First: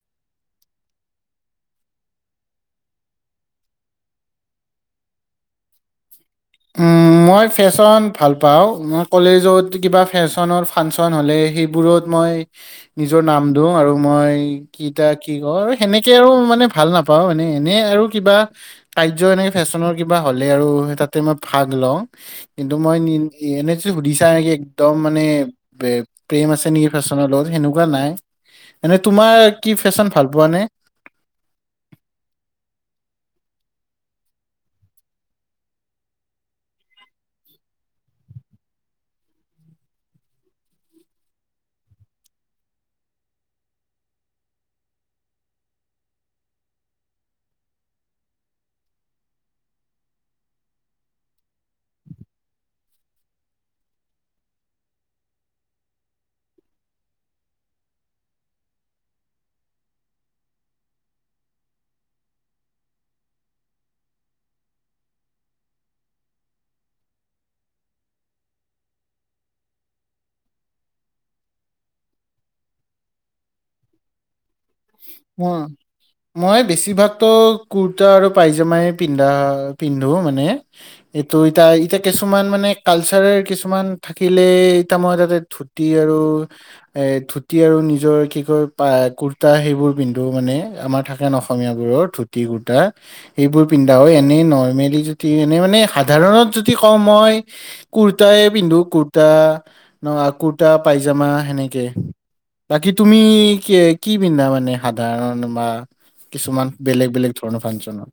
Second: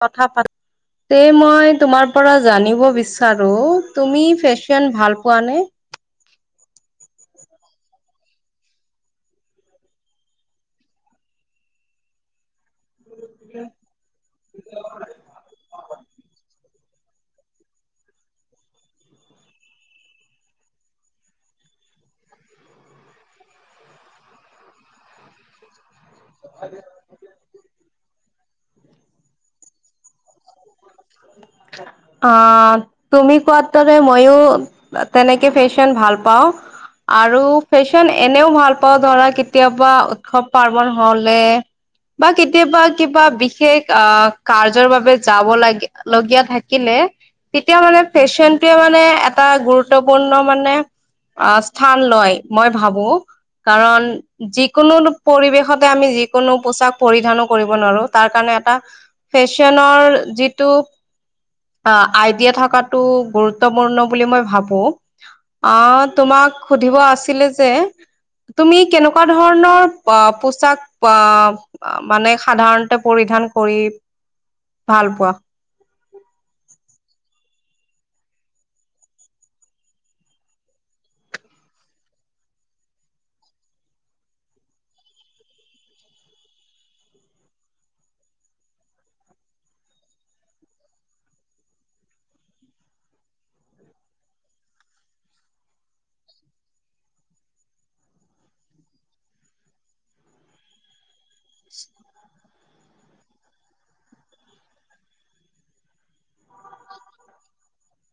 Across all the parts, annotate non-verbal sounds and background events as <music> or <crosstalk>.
কথা <unintelligible> তে মই তুমাৰ পৰা জানিব বিচাৰো ফেশ্বন ভাল পোৱানে? উম। মই ফেশ্বন ভাল পাওঁ মই কলেজত কিবা ফেশ্বনৰ ফাংচন হ'লে সেইবোৰত মই নিজৰ নাম দিও আৰু মই কিতটা কি কয় আৰু সেনেকে আৰু মানে ভাল নাপাও এনে এনে আৰু কিবা কাৰ্য এনেকে ফেশ্বনৰ কিবা হ'লে আৰু তাতে মই ভাগ লওঁ। কিন্তু মই এনে যদি সুধিছা নেকি একদম মানে বে প্ৰেম আছে নেকি ফেশ্বনৰ লগত সেনেকুৱা নাই, এনে তোমাৰ কি ফেশ্বন ভাল পোৱা নে? <inaudible> অ', তুমি কোৱা দৰে ময়ো তেনেকে ফেশ্বন ভাল পাও। আৰু ফেশ্বন এনেও ভাল পাওঁ ধৰা কেতিয়াবা উৎসৱ-পাৰ্বন হ'লে। বা কেতিয়াবা কিবা বিশেষ অ', কাৰ্যৰ বাবে যাব লাগে লগীয়া থাকিলে। তেতিয়া মানে ফেশ্বনটোৱে মানে এটা গুৰুত্বপূৰ্ণ মানে অ', স্থান লয়, মই ভাবো কাৰণ যিকোনো পৰিৱেশতে আমি যিকোনো পোচাক পৰিধানো কৰিব নোৱাৰো তাৰ কাৰণে এটা ফেশ্বনৰ যিটো অ', আইডিয়া থকাতটো গুৰুত্বপূৰ্ণ বুলি মই ভাবো। আহ, তোমাক সুধিব আছিলে যে তুমি কেনেকুৱা ধৰণৰ পোচাক অ' মানে সাধাৰণতে পৰিধান কৰি ভাল পোৱা? মই? মই বেছিভাগতো কুুৰ্তা আৰু পাইজামাই পিন্ধা পিন্ধো মানে। এইটো এতিয়া কিছুমান কালচাৰৰ কিছুমান থাকিলে এতিয়া মই তাতে ধুতি আৰু এ ধুতি আৰু নিজৰ কি কয় পায় কুৰ কুৰ্তা সেইবোৰ পিন্ধো মানে আমাৰ থাকে ন' অসমীয়াবোৰৰ ধুতি কুৰ্তা। এইবোৰ পিন্ধা হয়, এনেই নৰ্মেলি যদি এনে মানে সাধাৰণত যদি কও মই কুৰ্তাই পিন্ধো কুৰ্তা ন ক কুৰ্তা পাইজামা সেনেকে বাকি তুমি কি কি পিন্ধা মানে সাধাৰণ বা কিছুমান বেলেগ বেলেগ ধৰণৰ ফাংচনত?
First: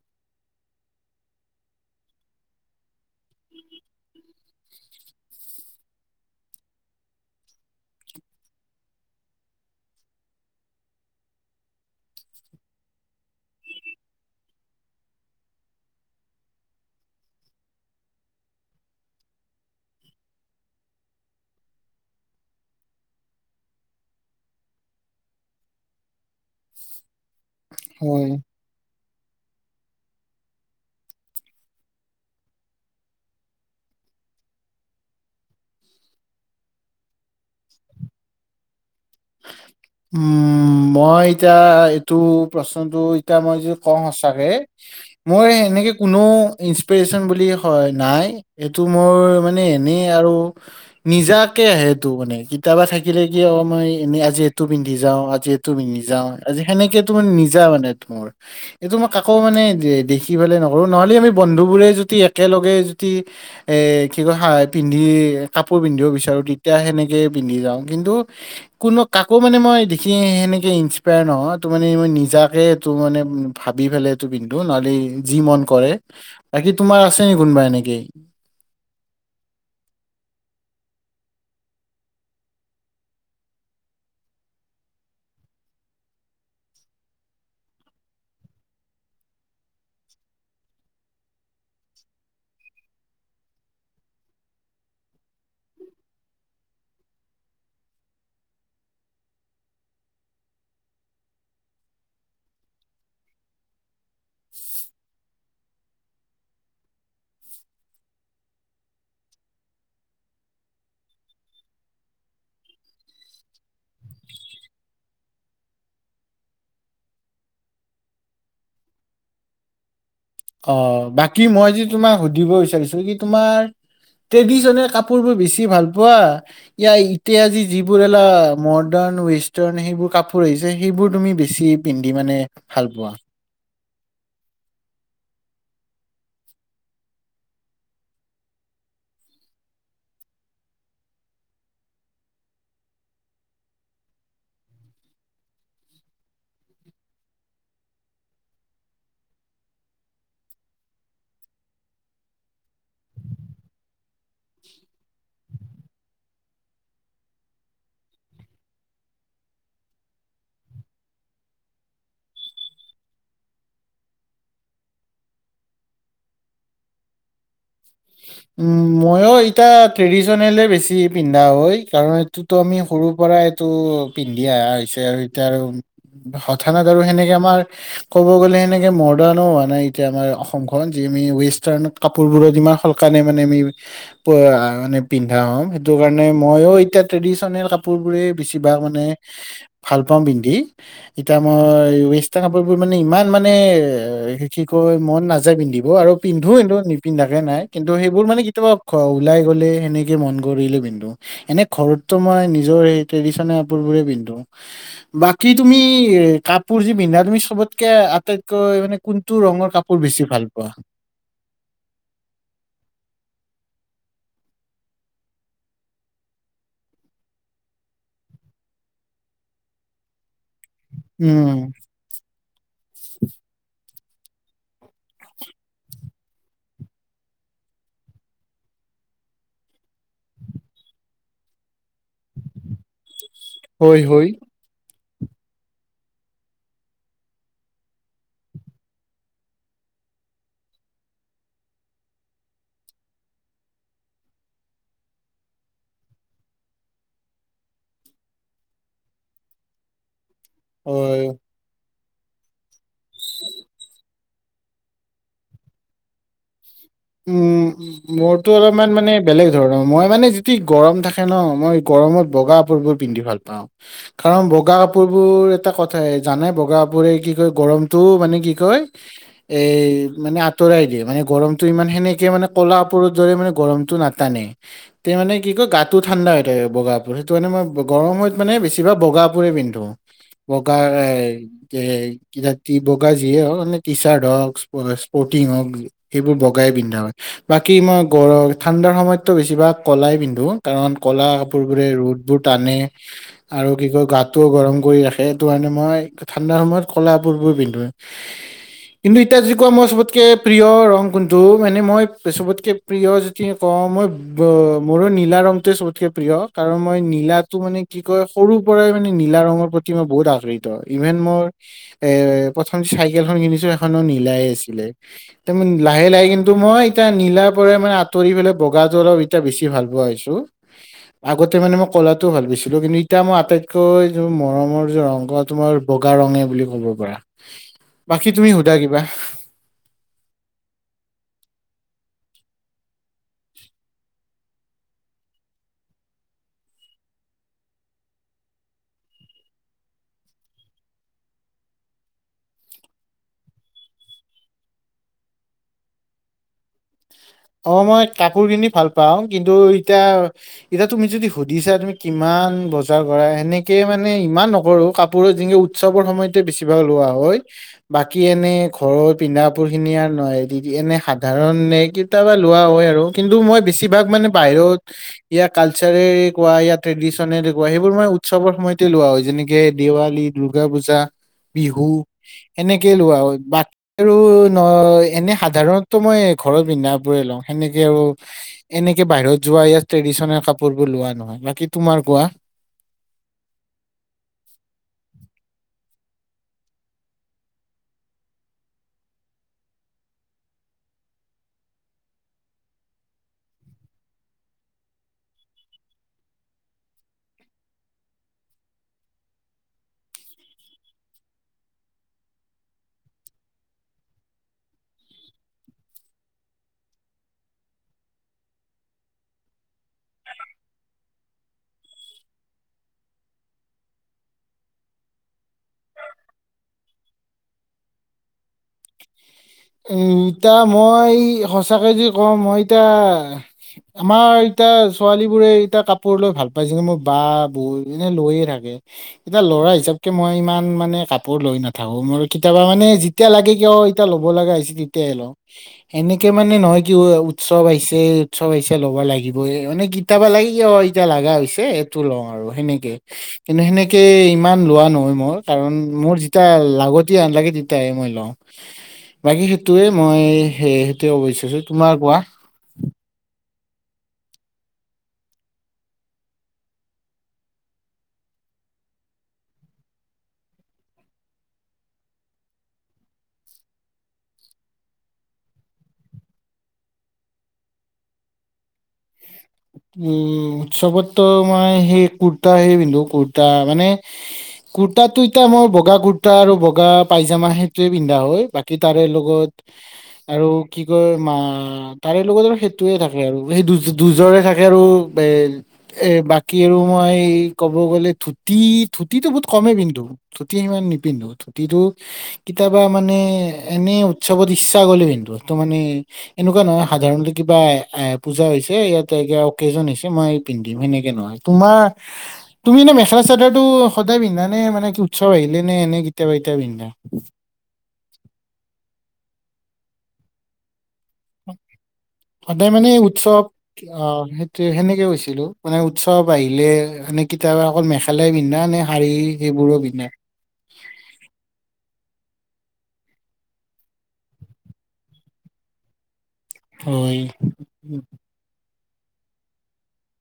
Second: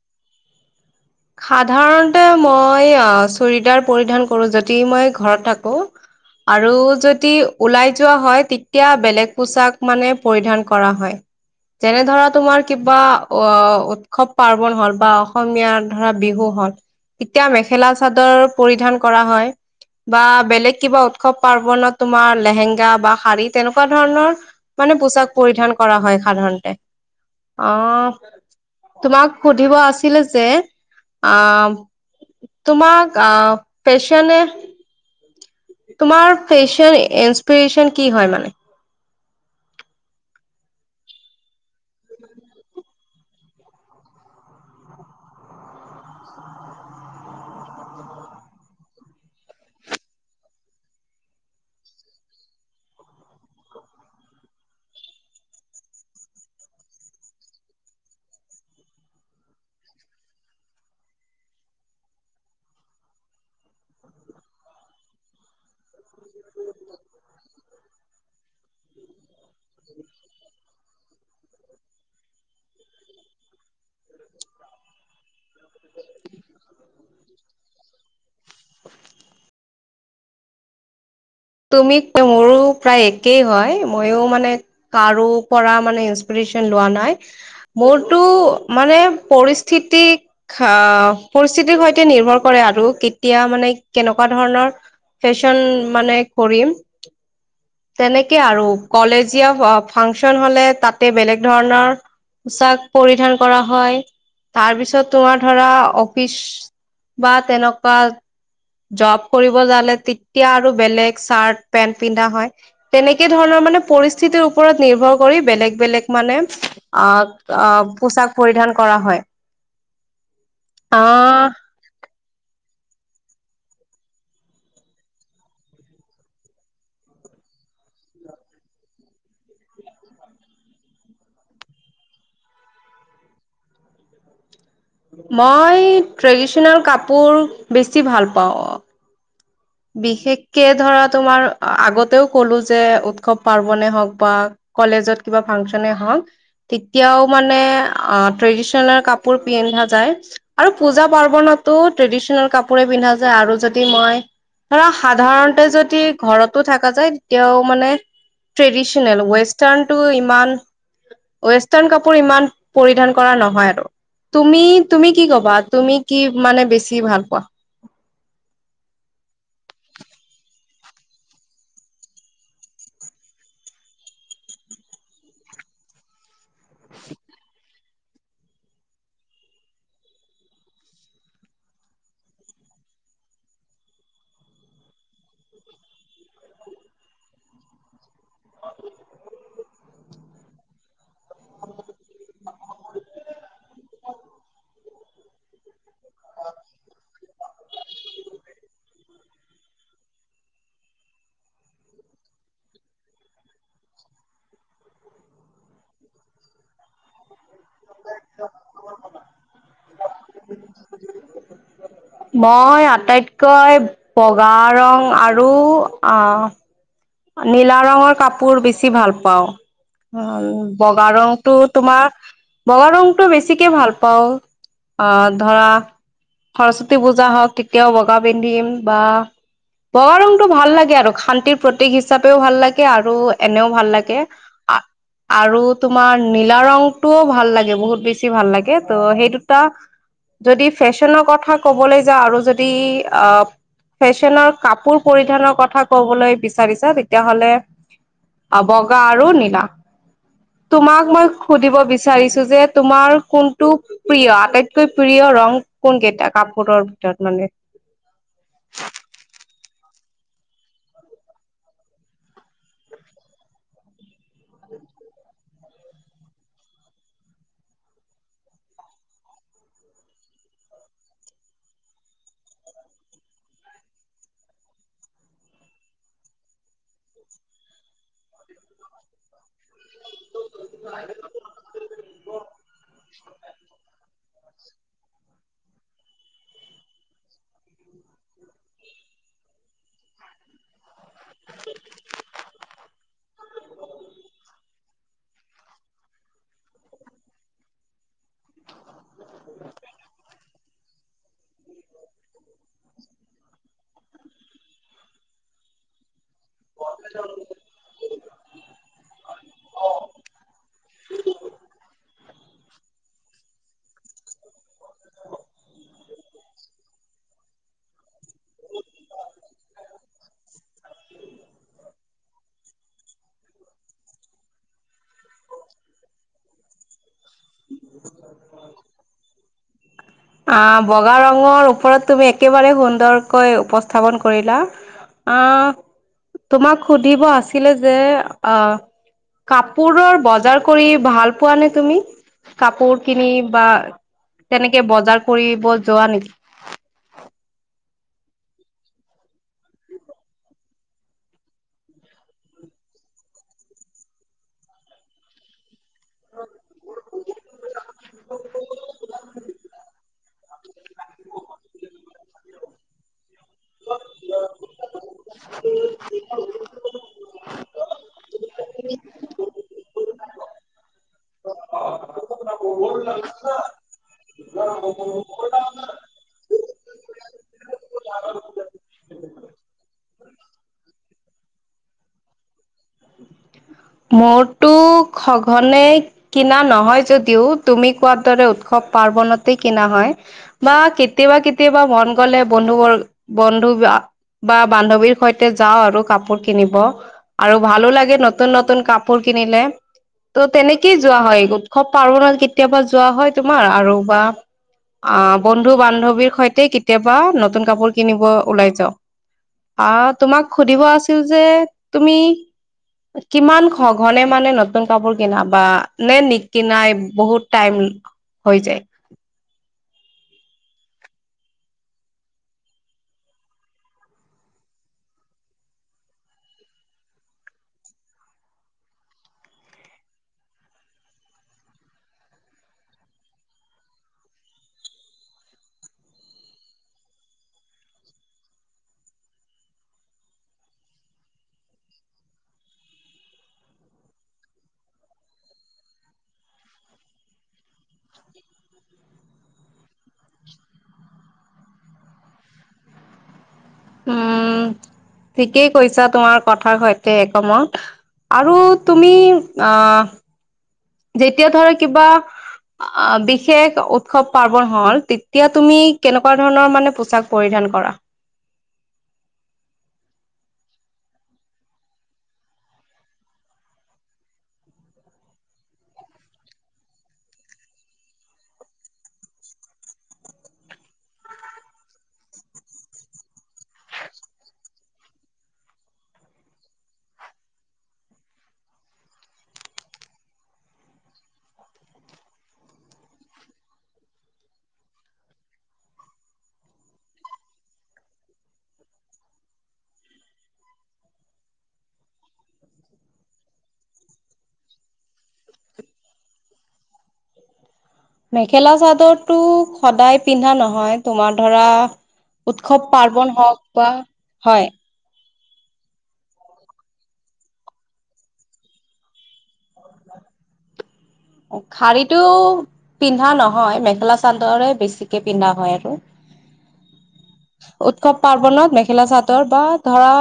সাধাৰণতে মই অহ চুৰিদাৰ পৰিধান কৰোঁ যদি মই ঘৰত থাকো। আৰু যদি ওলাই যোৱা হয়। তেতিয়া বেলেগ পোছাক মানে পৰিধান কৰা হয়। যেনে ধৰা তোমাৰ কিবা অহ উৎসৱ পাৰ্বন হল বা অসমীয়াৰ। ধৰা বিহু হল তেতিয়া মেখেলা চাদৰ পৰিধান কৰা হয়। বা বেলেগ কিবা উৎসৱ পাৰ্বনত তোমাৰ লেহেংগা বা শাৰী তেনেকুৱা ধৰণৰ। মানে পোছাক পৰিধান কৰা হয় সাধাৰণতে। অহ হয় তোমাক সুধিব আছিলে যে। অহ তোমাক অহ ফেশ্বনে। তোমাৰ ফেশ্বন ইন্সপিৰেচন কি হয় মানে। উম। মই এতিয়া এইটো প্ৰশ্নটো এতিয়া মই যে কওঁ সচাঁকে। মোৰ এনেকে কোনো ইন্সপিৰেচন বুলি হয় নাই। এইটো মোৰ মানে এনেই আৰু। নিজাকে আহে ইটো মানে কেতিবা থাকিলে কি অ মই। এনেই আজি এইটো পিন্ধি যাওঁ আজি এইটো পিন্ধি যাওঁ আজি সেনেকে তো মান নিজা মানে তোৰ। এইটো মই কাকো মানে দে দেখি পালে নকৰোঁ নহলে আমি বন্ধু বোৰে যদি একেলগে যদি। এ কি কয় হয় পিন্ধি কাপোৰ পিন্ধিও বিচাৰো তেতিয়া সেনেকেই পিন্ধি যাওঁ কিন্তু। কোনো কাকো মানে মই দেখি সেনেকে ইন্সপায়াৰ নহওঁ ত মানে মই নিজাকে ইটো মানে। ভাবি ফেলে এইটো পিন্ধো নহলে যি মন কৰে বাকী তোমাৰ আছে নি কোনোবা এনেকেই। তুমি মোৰো প্ৰায় একেই হয় ময়ো মানে। কাৰো পৰা মানে ইন্সপিৰেচন লোৱা নাই। মোৰতো মানে পৰিস্থিতিক। খা পৰিস্থিতিৰ সৈতে নিৰ্ভৰ কৰে আৰু কেতিয়া মানে কেনেকুৱা ধৰণৰ। ফেশ্বন মানে কৰিম। তেনেকে আৰু কলেজীয়া অ ফাংচন হলে তাতে বেলেগ ধৰণৰ। পোছাক পৰিধান কৰা হয় তাৰপিছত তোমাৰ ধৰা অফিচ। বা তেনেকা। জৰ্ব কৰিব যালে তেতিয়া আৰু বেলেগ চাৰ্ট পেণ্ট পিন্ধা হয়। তেনেকে ধৰণৰ মানে পৰিস্থিতিৰ ওপৰত নিৰ্ভৰ কৰি বেলেগ বেলেগ মানে। আহ অহ পোছাক পৰিধান কৰা হয়। অহ বাকী আহ মই যি তোমাক সুধিব বিচাৰিছোঁ কি তোমাৰ। ট্ৰেডিশ্যনেল কাপোৰবোৰ বেছি ভাল পোৱা। ইয়া এতিয়া‌ যিবোৰ এলা মৰ্ডাণ ৱেষ্টাৰ্ণ সেইবোৰ কাপোৰ আহিছে সেইবোৰ তুমি বেছি। পিন্ধি মানে ভাল পোৱা। মই ট্ৰেডিশ্যনেল কাপোৰ বেছি ভাল পাওঁ। বিশেষকে ধৰা তোমাৰ আগতেও কলো যে উৎসৱ পাৰ্বনে হওঁক বা। কলেজত কিবা ফাংচনে হওঁক। তেতিয়াও মানে অহ ট্ৰেডিশ্যনেল কাপোৰ পিন্ধা যায়। আৰু পূজা পাৰ্বণতো ট্ৰেডিশ্যনেল কাপোৰে পিন্ধা যায় আৰু যদি মই। ধৰা সাধাৰণতে যদি। ঘৰতো থাকা যায় তেতিয়াও মানে ট্ৰেডিশ্যনেল ৱেষ্টাৰ্ণটো ইমান। ৱেষ্টাৰ্ণ কাপোৰ ইমান পৰিধান কৰা নহয় আৰু। তুমি তুমি কি কবা তুমি কি মানে বেছি ভাল পোৱা। উম ময়োও এতিয়া ট্ৰেডিশ্যনেলে বেছি পিন্ধা হয় কাৰণ এই। টো আমি সৰুৰ পৰাই এইটো পিন্ধি অহা হৈছে আৰু এতিয়া আৰু। হঠাৎ আৰু সেনেকে আমাৰ ক'ব গ'লে সেনেকে মডাৰ্ণো হোৱা নাই এতিয়া আমাৰ অসমখন, যি আমি ৱেষ্টাৰ্ণত কাপোৰবোৰত ইমান কানে মানে আমি মানে পিন্ধা হম, সেইটো কাৰণে মইও এতিয়া ট্ৰেডিচনেল কাপোৰ বোৰে বেছিভাগ মানে ভাল পাওঁ পিন্ধি এতিয়া মই ৱেষ্টাৰ্ণ কাপোৰ বোৰ মানে ইমান মানে এ সে কি কয় মন নাযায় পিন্ধিব আৰু পিন্ধো, কিন্তু নিপিন্ধাকে নাই কিন্তু সেইবোৰ মানে কেতিয়াবা ওলাই গ'লে, সেনেকে মন কৰিলে পিন্ধো। এনে ঘৰতটো মই নিজৰ সেই ট্ৰেডিশনেল কাপোৰ বোৰে পিন্ধো। বাকী তুমি এ কাপোৰ যি পিন্ধা তুমি চবত কে আটাইতকৈ মানে কোনটো ৰঙৰ কাপোৰ বেছি ভাল পোৱা। মই আটাইতকৈ বগা ৰং আৰু আ নীলা ৰঙৰ কাপোৰ বেছি ভাল পাও বগা ৰংটো উম তোমা বগা ৰংটো বেছিকে ভাল পাওঁ অ', ধৰা সৰস্বতী পূজা হওক তেতিয়াও বগা পিন্ধিম বা বগা ৰংটো ভাল লাগে আৰু, শান্তিৰ প্ৰতীক হিচাপেও ভাল লাগে, আৰু এনেও ভাল হয় লাগে <inaudible> আৰু তোমাৰ নীলা ৰংটোও ভাল লাগে বহুত বেছি ভাল লাগে ত' সেই দুটা যদি ফেশ্বনৰ কথা ক'বলৈ যাওঁ আৰু যদি অ' ফেশ্বনৰ কাপোৰ পৰিধানৰ কথা কবলৈ বি বিচাৰিছা তেতিয়াহলে বগা আৰু নীলা, তোমাক হয় মই সুধিব বিচাৰিছো যে তোমাৰ কোনটো প্ৰিয়, আটাইতকৈ প্ৰিয় ৰং কোন কেইটা কাপোৰৰ ভিতৰত মানে উম', মোৰতো অলপমান মানে বেলেগ ধৰণৰ মই মানে যদি গৰম থাকে ন মই গৰমত বগা কাপোৰ বোৰ পিন্ধি ভাল পাওঁ কাৰণ বগা কাপোৰ বোৰ এটা কথাই জানাই, বগা কাপোৰে কি কয় গৰমটো মানে কি কয় এই মানে আঁতৰাই দিয়ে মানে গৰম ইমান সেনেকে ক'লা কাপোৰৰ দৰে মানে গৰমটো নাটানে তে মানে কি কয় গাটো ঠাণ্ডা হৈ থাকে বগা কাপোৰে, সেইটো কাৰণে মই গৰমত মানে বেছিভাগ বগা কাপোৰে পিন্ধো। বগা <unintelligible> বগা যিয়ে হওক মানে টি চাৰ্ট হওক, স্প স্পৰ্টিং হওক সেইবোৰ বগ গাই পিন্ধা হয়, বাকী মই গৰ ঠাণ্ডাৰ সময়ততো বেছিভাগ ক'লাই পিন্ধো কাৰণ ক'লা কাপোৰ বোৰে ৰ'দ বোৰ টানে, আৰু কি কয় গাটোও গৰম কৰি ৰাখে সেইটো কাৰণে মই ঠাণ্ডাৰ সময়ত ক'লা কাপোৰবোৰ পিন্ধো। কিন্তু এতিয়া যদি কোৱা মই চবতকে প্ৰিয় ৰং কোন টো মানে মই চবতকে প্ৰিয় যদি কওঁ মই, মোৰো নীলা ৰংটোৱে চবত কে প্ৰিয় কাৰণ মই নীলাটো মানে কি কয় সৰুৰ পৰাই মানে নীলা ৰঙৰ মই বহুত <unintelligible> ত ইভেন মোৰ এ প্ৰথম চাইকেলখন কিনিছো সেইখনো নীলাই আছিলে, তাৰ লাহে লাহে কিন্তু মই এতিয়া নীলাৰ পৰা মানে আঁতৰি পেলাই বগাটো অলপ এতিয়া বেছি ভাল পোৱা হৈছো আগতে মানে মই ক'লাটোও ভাল পাইছিলো কিন্তু এতিয়া মই আটাইতকৈ য মৰমৰ য অংগ তোমাৰ বগা ৰঙে বুলি ক'ব পাৰা, বাকী তুমি সোধা কিবা অ', বগা ৰঙৰ ওপৰত তুমি একেবাৰে সুন্দৰকৈ উপস্থাপন কৰিলা অ' তোমাক সুধিব আছিলে যে আ কাপোৰৰ বজাৰ কৰি ভাল পোৱা নে তুমি? কাপোৰ কিনি বা তেনেকে বজাৰ কৰিব যোৱা নেকি? অ', মই কাপোৰ ভাল পাওঁ, কিন্তু এতিয়া এতিয়া তুমি যদি সুধিছা তুমি কিমান বজাৰ কৰা, সেনেকে মানে ইমান নকৰো, কাপোৰ যেনেকে উৎসৱৰ সময়তে বেছিভাগ লোৱা হয়। বাকী এনে ঘৰৰ পিন্ধাাপোৰ খিনি আৰু নহয় এনে স সাধাৰণ এই কেতিয়াবা লোৱা হয় আৰু, কিন্তু মই বেছিভাগ মানে বাহিৰত, ইয়াত কালচাৰে কোৱা ইয়াত ট্ৰেডিশনে তেনেকুৱা সেইবোৰ মই উৎসৱৰ সময়তে লোৱা হয়, যেনেকে দেৱালী দুৰ্গা পূজা। বিহু। এনেকেই লোৱা হয়, বাকী আৰু ন' এনে সাধাৰণটো মই ঘৰত পিন্ধা বোৰে লওঁ সেনেকে আৰু এনেকে বাহিৰত যোৱা ইয়াত ট্ৰেডিচনেল কাপোৰ বোৰ লোৱা নহয়, বাকী তোমাৰ কোৱা? মোৰতো সঘনে কিনা নহয় যদিও, তুমি কোৱাৰ দৰে উৎসৱ পাৰ্বনতে কিনা হয়। বা কেতিয়াবা, কেতিয়াবা মন গ'লে বন্ধু বৰ্গ, বন্ধু বা বা বান্ধৱীৰ সৈতে যাওঁ আৰু কাপোৰ কিনিব। আৰু ভালো লাগে নতুন, নতুন কাপোৰ কিনিলে। ত' তেনেকেই যোৱা হয়, উৎসৱ পাৰবনত কেতিয়াবা যোৱা হয়, তোমাৰ আৰু বা অ', বন্ধু বান্ধৱীৰ সৈতে নতুন কাপোৰ কিনিব ওলাই যাওঁ। আহ, তোমাক সুধিব আছিল যে, তুমি কিমান সঘনে মানে নতুন কাপোৰ কিনা বা নে নিকিনাই বহুত টাইম হৈ যায়। উম, এতিয়া মই সঁচাকে যদি কওঁ, মই এতিয়া আমাৰ এতিয়া ছোৱালী বোৰে, এতিয়া কাপোৰ লৈ ভাল পায়, যেনে মোৰ বা বৌ এনে লৈয়ে থাকে। এতিয়া ল'ৰা হিচাপকে মই ইমান মানে কাপোৰ লৈ নাথাকো, মোৰ কেতিয়াবা মানে যেতিয়া লাগে কিয় টা ল'ব লগা হৈছে তেতিয়াহে লওঁ। এনেকে মানে নহয় কি উৎসৱ আহিছে, উৎসৱ আহিছে ল'ব লাগিবই, মানে কি কেতিয়াবা লাগে কি অ', এতিয়া লগা হৈছে এইটো লওঁ আৰু সেনেকে। কিন্তু সেনেকে ইমান লোৱা নহয় মোৰ, কাৰণ মোৰ যেতিয়া লাগতিয়া হেন লাগে তেতিয়াহে মই লওঁ। বাকী সেইটোৱে মই, সেইটোৱে কব বিচাৰিছো, তোমাৰ কোৱা। উম, ঠিকেই কৈছা তোমাৰ কথাৰ সৈতে একমত। আৰু তুমি আহ যেতিয়া ধৰা কিবা অ', বিশেষ উৎসৱ পাৰ্বন হ'ল, তেতিয়া তুমি কেনেকুৱা ধৰণৰ মানে পোচাক পৰিধান কৰা? উম, উৎসৱত ত' মই সেই কুৰ্তাহে পিন্ধু, কুৰ্তা মানে কুৰ্তাটো এতিয়া মই, বগা কুৰ্তা আৰু বগা পাইজামা সেইটোয়ে পিন্ধা হয়, বাকী কি তাৰে লগত আৰু কি কয় মা, তাৰে লগত আৰু সেইটোৱে থাকে আৰু, সেই দু-দুযোৰ। ৰে থাকে আৰু এ এ, বাকী আৰু মই ক'ব গ'লে, ধুতি, ধুতিটো বহুত কমেই পিন্ধু। ধুতি সিমান নিপিন্ধো, ধুতিটো কেতিয়াবা মানে, এনে উৎসৱত ইচ্ছা গ'লে পিন্ধো। সেইটো মানে এনেকুৱা নহয় সাধাৰণতে কিবা এ পূজা হৈছে ইয়াত তে অকেজন হৈছে মই পিন্ধিম সেনেকে নহয়। তোমাৰ তুমি এনে মেখেলা চাদৰটো সদায় পিন্ধানে, মানে কি উৎসৱ আহিলে নে, এনে কেতিয়াবা কেতিয়াবা পিন্ধা? <inaudible> মেখেলা চাদৰটো সদায় পিন্ধা নহয়। তোমাৰ ধৰা সদায় উৎসৱ মানে পাৰ্বন উৎসৱ হওঁক বা, আহ সেইটো হয়। সেনেকে কৈছিলোঁ। মানে উৎসৱ আহিলে মানে কেতিয়াবা অকল মেখেলাই পিন্ধা নে শাৰী সেইবোৰো পিন্ধা? অ', শাৰীটো পিন্ধা নহয় মেখেলা চাদৰে বেছিকে পিন্ধা হয় আৰু। হয়। উৎসৱ পাৰ্বনত মেখেলা চাদৰ বা ধৰা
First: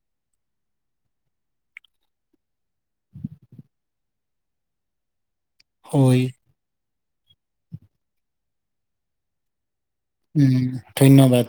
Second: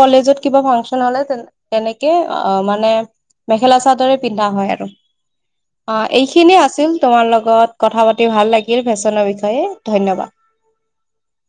কলেজত কিবা ফাংচন হ'লে তেনেকে অ' মানে মেখেলা চাদৰে পিন্ধা হয় আৰু। অ', হয় এইখিনিয়ে আছিল তোমাৰ লগত কথা পাতি ভাল লাগিল ফেশ্বনৰ বিষয়ে ধন্যবাদ। উম, ধন্যবাদ।